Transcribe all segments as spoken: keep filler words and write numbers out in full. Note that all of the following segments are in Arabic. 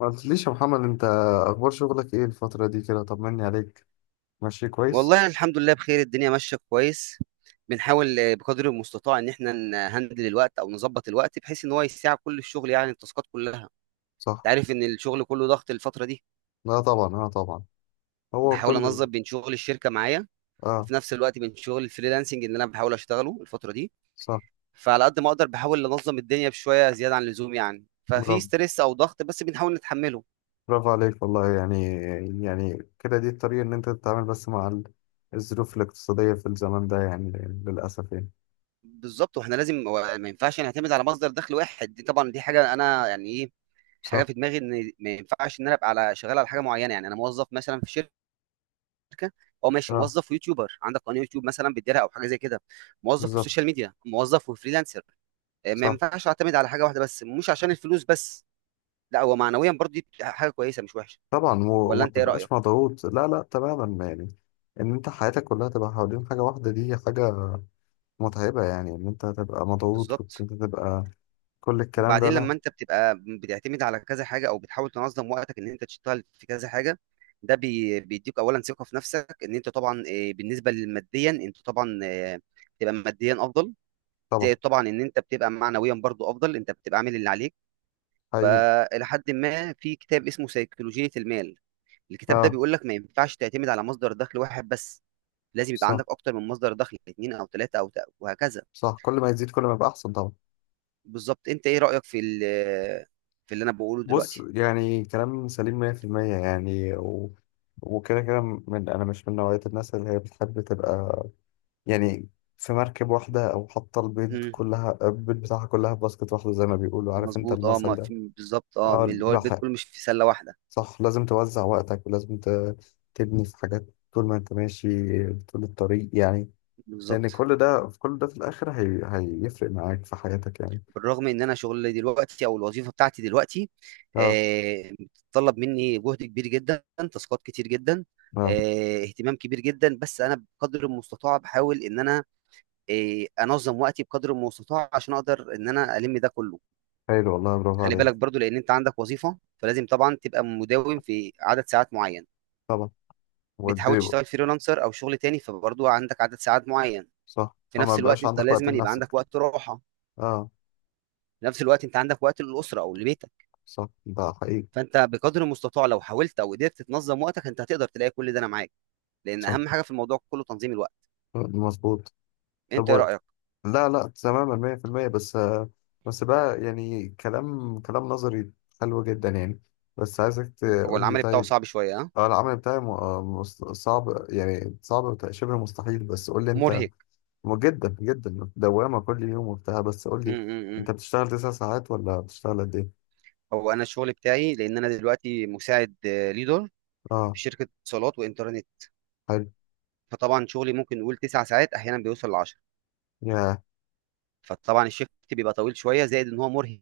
ما قلتليش يا محمد انت؟ اخبار شغلك ايه الفترة دي كده؟ طمني عليك. ماشي كويس؟ والله الحمد لله بخير، الدنيا ماشية كويس. بنحاول آه، بقدر المستطاع ان احنا نهندل الوقت او نظبط الوقت، بحيث ان هو يساع كل الشغل، يعني التاسكات كلها. انت صح. عارف ان الشغل كله ضغط الفترة دي. لا طبعا، اه طبعا. هو بحاول كل انظم بين شغل الشركة معايا، اه وفي نفس الوقت بين شغل الفريلانسنج اللي انا بحاول اشتغله الفترة دي. صح. فعلى قد ما اقدر بحاول انظم الدنيا بشوية زيادة عن اللزوم، يعني ففي برافو، ستريس او ضغط، بس بنحاول نتحمله. برافو عليك والله يعني. يعني كده دي الطريقة ان انت تتعامل بس مع ال- الظروف الاقتصادية في الزمن ده يعني، للأسف يعني. بالظبط، واحنا لازم و- ما ينفعش نعتمد على مصدر دخل واحد. دي طبعا دي حاجه انا يعني ايه، حاجه صح. في دماغي ان ما ينفعش ان انا ابقى على شغال على حاجه معينه، يعني انا موظف مثلا في شركه، او ماشي اه موظف ويوتيوبر، عندك قناه يوتيوب مثلا بتديرها او حاجه زي كده، موظف والسوشيال بالظبط. ميديا، موظف وفريلانسر. آه، ما صح ينفعش اعتمد على حاجه واحده بس، مش عشان الفلوس بس. لا هو معنويا برضه دي حاجه كويسه، مش وحشه. طبعا و- ولا وما انت ايه تبقاش رايك؟ مضغوط، لا لا تماما يعني. ان انت حياتك كلها تبقى حوالين حاجة واحدة، دي حاجة متعبة يعني، ان انت تبقى مضغوط وانت بالظبط. تبقى كل الكلام ده، وبعدين لا لما انت بتبقى بتعتمد على كذا حاجه او بتحاول تنظم وقتك ان انت تشتغل في كذا حاجه، ده بي- بيديك اولا ثقه في نفسك ان انت طبعا، آه، بالنسبه للماديا انت طبعا، آه، بتبقى ماديا افضل. طبعا. زائد طبعا ان انت بتبقى معنويا برضو افضل، انت بتبقى عامل اللي عليك. حقيقي. فالى حد ما في كتاب اسمه سيكولوجيه المال. الكتاب ده اه بيقول لك ما ينفعش تعتمد على مصدر دخل واحد بس. لازم يبقى صح. عندك اكتر من مصدر دخل، اثنين او ثلاثه او ت- وهكذا. صح، كل ما يزيد كل ما يبقى احسن طبعا. بالظبط، انت ايه رايك في ال- في اللي انا بقوله بص، دلوقتي؟ يعني كلام سليم مية في المية يعني و... وكده كده، من انا مش من نوعية الناس اللي هي بتحب تبقى يعني في مركب واحدة، او حاطة البيض إمم. كلها البيض بتاعها كلها في باسكت واحدة، زي ما بيقولوا، عارف انت مظبوط، اه، المثل ما ده. في بالظبط، اه، اه من اللي هو البيت بحق. كله مش في سله واحده. صح، لازم توزع وقتك ولازم ت... تبني في حاجات، طول ما انت ماشي، طول الطريق يعني. لان بالظبط. كل ده في كل ده في الاخر هي... هيفرق معاك في حياتك يعني. بالرغم ان انا شغلي دلوقتي او الوظيفه بتاعتي دلوقتي، اه آه بتطلب مني جهد كبير جدا، تاسكات كتير جدا، اه، آه اهتمام كبير جدا، بس انا بقدر المستطاع بحاول ان انا آه انظم وقتي بقدر المستطاع عشان اقدر ان انا الم ده كله. حلو والله، برافو خلي عليك. بالك برضو، لان انت عندك وظيفه فلازم طبعا تبقى مداوم في عدد ساعات معين. طبعا بتحاول والدريبل. تشتغل فريلانسر او شغل تاني، فبرضو عندك عدد ساعات معين. صح، في فما نفس الوقت بقاش انت عندك وقت لازم يبقى عندك لنفسك. وقت راحه. اه في نفس الوقت انت عندك وقت للاسره او لبيتك. صح. ده حقيقي. فانت بقدر المستطاع لو حاولت او قدرت تنظم وقتك، انت هتقدر تلاقي كل ده. انا معاك، لان صح. اهم حاجه في الموضوع كله تنظيم الوقت. مظبوط. طب انت ايه و... رايك؟ لا لا تماما مية في المية، بس آه، بس بقى يعني كلام كلام نظري حلو جدا يعني، بس عايزك هو تقول لي. العمل بتاعه طيب. صعب شويه، ها؟ اه، العمل بتاعي م... آه، مس- صعب يعني، صعب وت- شبه مستحيل، بس قول لي انت. مرهق. م- جدا جدا، دوامة كل يوم وبتاع، بس قول لي، امم انت بتشتغل تسع ساعات ولا بتشتغل قد ايه؟ هو انا الشغل بتاعي، لان انا دلوقتي مساعد آه، ليدر اه في شركه اتصالات وانترنت. حلو. فطبعا شغلي ممكن نقول تسع ساعات، احيانا بيوصل ل عشرة. يا فطبعا الشيفت بيبقى طويل شويه، زائد ان هو مرهق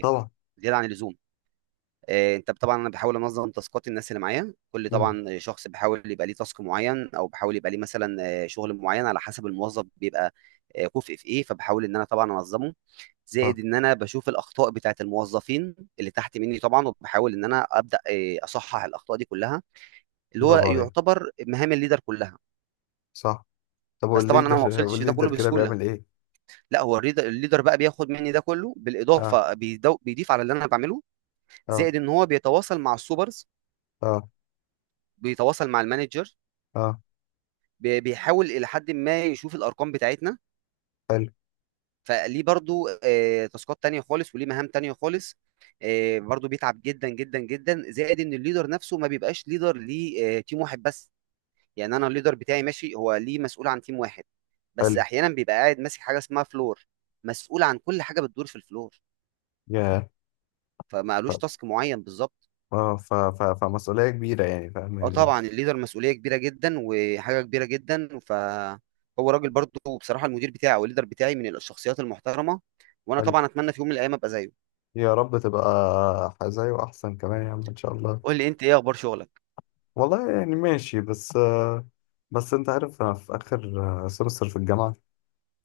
طبعا. زياده عن اللزوم. آه، انت طبعا انا بحاول انظم تاسكات الناس اللي معايا. كل امم طبعا شخص بحاول يبقى ليه تاسك معين او بحاول يبقى ليه مثلا آه، شغل معين على حسب الموظف بيبقى آه، كفء في ايه، فبحاول ان انا طبعا انظمه. صح، زائد ان انا بشوف الاخطاء بتاعت الموظفين اللي تحت مني طبعا، وبحاول ان انا ابدا آه، اصحح الاخطاء دي كلها، اللي هو برافو عليك. يعتبر مهام الليدر كلها. صح. طب بس طبعا انا ما والليدر، وصلتش لده والليدر كله كده بسهوله. بيعمل ايه؟ لا هو الريدر- الليدر بقى بياخد مني ده كله، اه بالاضافه بيدو- بيضيف على اللي انا بعمله، اه زائد ان هو بيتواصل مع السوبرز، اه بيتواصل مع المانجر، اه، بي- بيحاول الى حد ما يشوف الارقام بتاعتنا. حلو فليه برضو آه، تاسكات تانية خالص وليه مهام تانية خالص. آه، برضو بيتعب جدا جدا جدا، زائد ان الليدر نفسه ما بيبقاش ليدر ليه آه، تيم واحد بس. يعني انا الليدر بتاعي ماشي، هو ليه مسؤول عن تيم واحد. بس حلو، احيانا بيبقى قاعد ماسك حاجه اسمها فلور، مسؤول عن كل حاجه بتدور في الفلور، يا فما ف... قالوش تاسك معين بالظبط. اه ف... ف... فمسؤولية كبيرة يعني، فاهم اه يعني طبعا، إيه؟ الليدر مسؤوليه كبيره جدا وحاجه كبيره جدا، فهو راجل برضه. وبصراحه المدير بتاعي او الليدر بتاعي من الشخصيات المحترمه، وانا حلو، طبعا اتمنى في يوم من الايام ابقى زيه. يا رب تبقى زيه، احسن كمان يا عم ان شاء الله. قول لي انت، ايه اخبار شغلك؟ والله يعني ماشي، بس آه بس انت عارف انا في اخر آه، سمستر في الجامعة،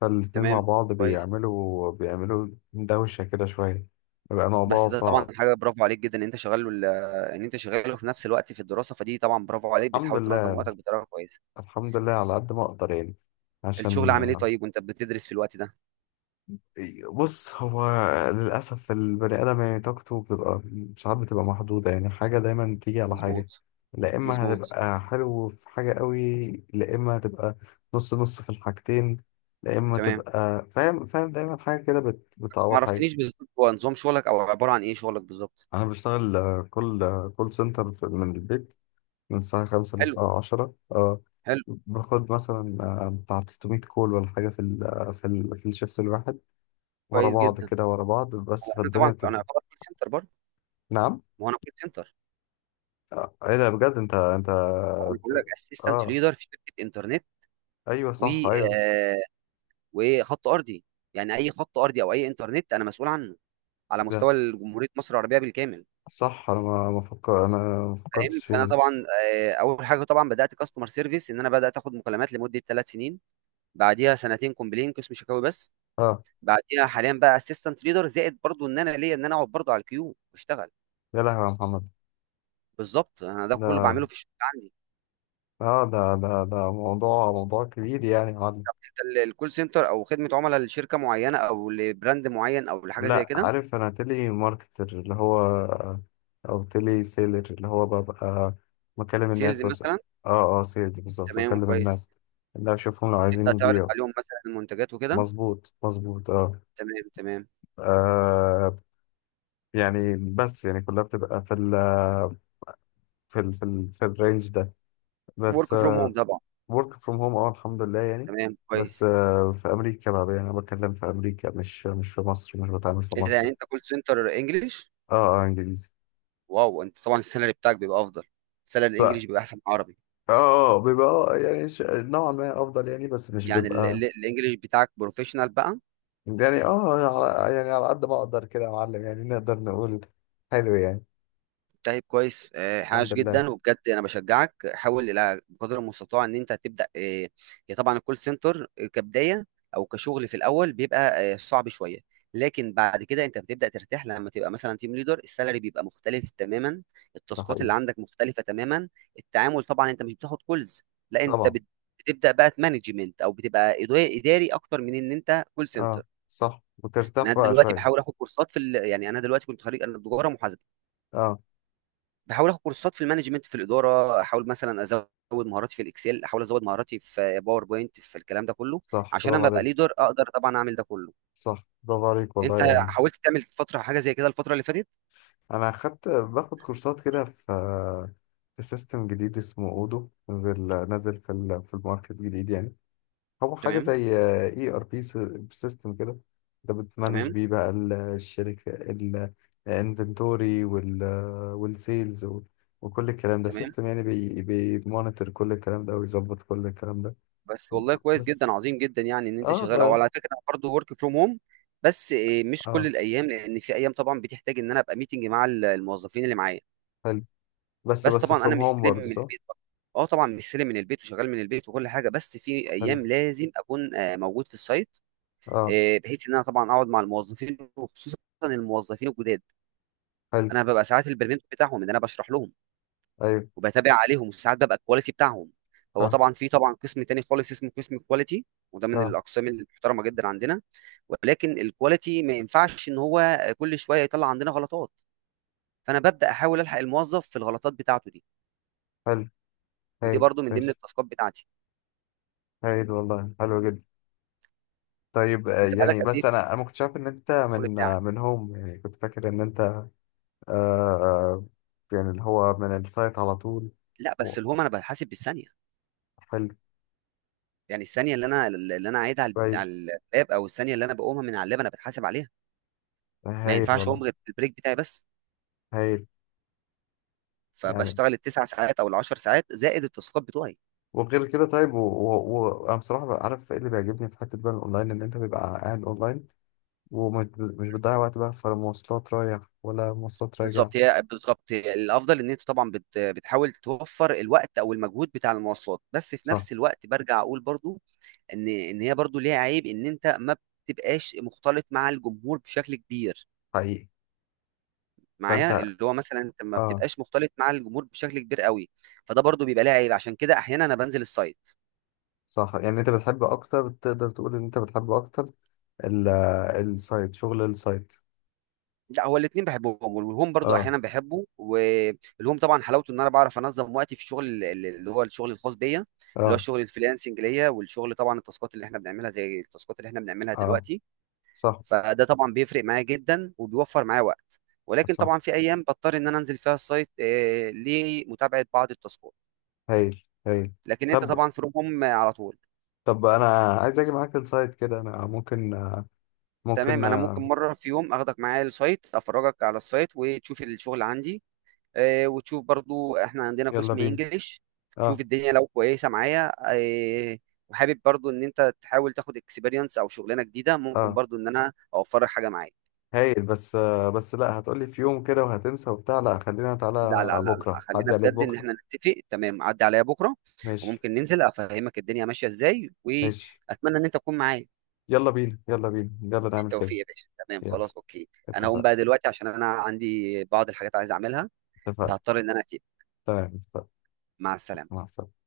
فالاتنين مع تمام، بعض كويس. بيعملوا بيعملوا دوشة كده شوية، بيبقى الموضوع بس ده طبعا صعب. حاجه برافو عليك جدا ان انت شغال وال- ان انت شغال في نفس الوقت في الدراسه، فدي طبعا برافو عليك، الحمد بتحاول لله، تنظم وقتك بطريقه كويسه. الحمد لله على قد ما اقدر يعني، الشغل عشان عامل ايه آه، طيب وانت بتدرس في الوقت ده؟ بص هو، للاسف البني ادم يعني طاقته بتبقى ساعات بتبقى محدوده يعني، حاجه دايما تيجي على حاجه. مظبوط، لا اما مظبوط. هتبقى حلو في حاجه قوي. لا اما هتبقى نص نص في الحاجتين. لا اما تمام. تبقى فاهم، فاهم دايما حاجه كده بت... ما بتعوض حاجه. عرفتنيش بالظبط هو نظام شغلك او عباره عن ايه شغلك بالظبط؟ انا بشتغل آه، كول كول سنتر في... من البيت، من الساعة خمسة حلو، للساعة عشرة. اه. حلو، باخد مثلا آه، بتاع ثلاث مئة كول ولا حاجة في ال آه، في ال في الشيفت الواحد، ورا كويس بعض جدا. كده ورا بعض، بس هو انا فالدنيا طبعا، انا بتبقى. اعتبر كول سنتر برضه. نعم. ما هو انا كول سنتر. آه، ايه ده بجد، انت انت. انا بقول لك، اسيستنت اه ليدر في شركه انترنت، ايوه و صح ايوه. آه، وخط ارضي. يعني اي خط ارضي او اي انترنت انا مسؤول عنه، على ايه ده؟ مستوى جمهوريه مصر العربيه بالكامل. صح، انا ما ما فكر انا ما فاهم؟ فكرتش فيها فانا دي. طبعا آه، اول حاجه طبعا بدات كاستمر سيرفيس، ان انا بدات اخد مكالمات لمده ثلاث سنين. بعديها سنتين كومبلين قسم شكاوي بس. اه، بعديها حاليا بقى اسيستنت ليدر، زائد برضه ان انا ليا ان انا اقعد برضه على الكيو واشتغل. يا لهوي يا محمد. بالظبط، انا ده كله ده بعمله في الشغل. اه ده ده ده موضوع، موضوع كبير يعني، يا معلم. ال- الكول سنتر او خدمه عملاء لشركه معينه او لبراند معين او لحاجه زي لا، كده، عارف انا تيلي ماركتر اللي هو، او تيلي سيلر اللي هو، ببقى بكلم سيلز الناس واسأل. مثلا. اه اه، سيلز بالظبط، تمام، بكلم كويس. الناس اللي اشوفهم لو عايزين وتبدا تعرض يبيعوا. عليهم مثلا المنتجات وكده. مظبوط مظبوط اه. تمام، تمام. آه، يعني بس يعني كلها بتبقى في ال في ال في, ال في الرينج ده بس. ورك فروم هوم طبعا. ورك فروم هوم. اه الحمد لله يعني. تمام، بس كويس. آه، في امريكا بقى، يعني انا بتكلم في امريكا، مش مش في مصر، مش بتعامل في إيه ده؟ مصر. يعني انت كول سنتر انجلش؟ اه اه انجليزي. واو، انت طبعا السالري بتاعك بيبقى افضل. السالري الانجليش بيبقى احسن من العربي. اه اه بيبقى، اه يعني ش- نوعا ما افضل يعني، بس مش يعني ال- بيبقى. ال- الانجليش بتاعك بروفيشنال بقى؟ يعني اه على- يعني على قد ما اقدر كده يا معلم، يعني نقدر نقول حلو يعني. طيب، كويس، آه، الحمد حاش لله. جدا، وبجد انا بشجعك حاول الى قدر المستطاع ان انت تبدا. آه، هي طبعا الكول سنتر كبدايه، او كشغل في الاول بيبقى آه، صعب شويه. لكن بعد كده انت بتبدا ترتاح، لما تبقى مثلا تيم ليدر السالري بيبقى مختلف تماما. ده التاسكات حقيقي. اللي عندك مختلفه تماما. التعامل طبعا، انت مش بتاخد كولز، لا، انت طبعا. بت- بتبدا بقى مانجمنت، او بتبقى إدا- اداري اكتر من ان انت كول اه سنتر. صح، وترتاح انا بقى دلوقتي شوية. بحاول اخد كورسات في ال... يعني انا دلوقتي كنت خريج، انا تجاره محاسبه. اه باحاول آخد كورسات في المانجمنت، في الإدارة، أحاول مثلًا أزوّد مهاراتي في الإكسل، أحاول أزوّد مهاراتي في PowerPoint، في الكلام ده كلّه، صح، عشان برافو أمّا أبقى عليك. leader أقدر طبعًا أعمل ده كلّه. صح، برافو عليك أنت والله يعني. حاولت تعمل فترة حاجة زي كده الفترة اللي فاتت؟ انا اخدت باخد كورسات كده، في في سيستم جديد اسمه اودو، نزل نزل في ال- في الماركت جديد يعني، هو حاجة تمام، زي اي ار بي، سيستم كده، انت بتمانج تمام، بيه بقى ال- الشركة، الانفنتوري وال والسيلز، وكل الكلام ده تمام. سيستم يعني بي بيمونيتور كل الكلام ده ويظبط كل الكلام ده. بس والله كويس بس جدًا، عظيم جدًا يعني إن أنت اه شغّال أهو، بقى، وعلى فكرة انا برضه work from home. بس آآ مش كل اه الأيام، لإن في أيام طبعًا بتحتاج إن أنا أبقى meeting مع ال الموظفين اللي معايا، حلو، بس بس بس طبعًا أنا فروم هوم مستلم من برضه، صح. البيت برضه. آه طبعًا مستلم من البيت وشغّال من البيت وكل حاجة، بس في حلو. أيام لازم أكون آآ موجود في الsite، اه آه، بحيث ان انا طبعا اقعد مع الموظفين، وخصوصا الموظفين الجداد. حلو. انا ببقى ساعات البرمنت بتاعهم ان انا بشرح لهم، ايوه وبتابع عليهم، وساعات ببقى الكواليتي بتاعهم. هو فاهم. طبعا في طبعا قسم تاني خالص اسمه قسم الكواليتي، وده من اه الاقسام المحترمه جدا عندنا. ولكن الكواليتي ما ينفعش ان هو كل شويه يطلع عندنا غلطات، فانا ببدا احاول الحق الموظف في الغلطات بتاعته دي. حلو. ودي هايل برضو من ضمن ماشي. التاسكات بتاعتي. هايل والله، حلو جدا. طيب آه، انت بقالك يعني قد ايه بس في انا انا ما كنتش عارف ان انت الشغل من آه، بتاعك؟ من هوم، يعني كنت فاكر ان انت آه يعني اللي هو من السايت على طول. لا بس و- الهوم انا بحاسب بالثانيه، حلو، يعني الثانيه اللي انا اللي انا قاعدها على كويس. على اللاب، او الثانيه اللي انا بقومها من على اللاب انا بتحاسب عليها. ما هايل ينفعش والله. اقوم غير بالبريك بتاعي بس. هايل يعني، فبشتغل التسع ساعات او العشر ساعات، زائد التاسكات بتوعي. وغير كده. طيب وانا و- و- وانا بصراحه بقى، عارف ايه اللي بيعجبني في حته بقى الاونلاين؟ ان انت بيبقى قاعد اونلاين، ومش ب- مش بتضيع وقت بقى في مواصلات رايح ولا مواصلات راجع. بالظبط هي بالظبط هي الافضل، ان انت طبعا بت بتحاول توفر الوقت او المجهود بتاع المواصلات، بس في صح نفس الوقت برجع اقول برضو ان ان هي برضو ليها عيب، ان انت ما بتبقاش مختلط مع الجمهور بشكل كبير، حقيقي. فانت معايا اللي هو مثلا انت ما اه بتبقاش مختلط مع الجمهور بشكل كبير قوي. فده برضو بيبقى ليه عيب، عشان كده احيانا انا بنزل السايت. صح، يعني انت بتحب اكتر، تقدر تقول ان انت بتحب اكتر ال- السايت، شغل السايت؟ لا هو الاثنين بحبهم، والهوم برضو اه احيانا بحبه، والهوم طبعا حلاوته ان انا بعرف انظم وقتي في الشغل ال- ال- اللي هو الشغل الخاص بيا، اللي هو اه الشغل الفريلانسنج ليا، والشغل طبعا التاسكات اللي احنا بنعملها زي التاسكات اللي احنا بنعملها اه. دلوقتي. صح فده طبعا بيفرق معايا جدا وبيوفر معايا وقت. ولكن صح. طبعا في ايام بضطر ان انا انزل فيها السايت آه، لمتابعه بعض التاسكات. هايل هايل. لكن انت طب طبعا في روم على طول. طب انا عايز اجي معاك انسايد كده، انا ممكن، تمام. ممكن، انا ممكن مره في يوم اخدك معايا السايت، افرجك على السايت وتشوف الشغل عندي، آه، وتشوف برضو احنا عندنا يلا قسم بينا. انجليش، اه تشوف الدنيا لو كويسه معايا. آه، وحابب برضو ان انت تحاول تاخد اكسبيرينس او شغلانه جديده، ممكن اه، برضو ان انا اوفرك حاجه معايا. هايل. بس بس لا، هتقولي في يوم كده وهتنسى وبتاع، لا خلينا، لا، تعالى لا، لا، لا، بكره، خلينا عدي عليك بجد ان بكره. احنا نتفق. تمام، عدي عليا بكره، ماشي وممكن ننزل افهمك الدنيا ماشيه ازاي، ماشي. واتمنى ان انت تكون معايا. يلا بينا، يلا بينا. يلا نعمل كده. بالتوفيق يا باشا. تمام، يلا، خلاص، اوكي. انا هقوم اتفقنا، بقى دلوقتي عشان انا عندي بعض الحاجات عايز اعملها، اتفقنا. فهضطر ان انا اسيب. تمام، اتفقنا. مع السلامه. مع السلامه.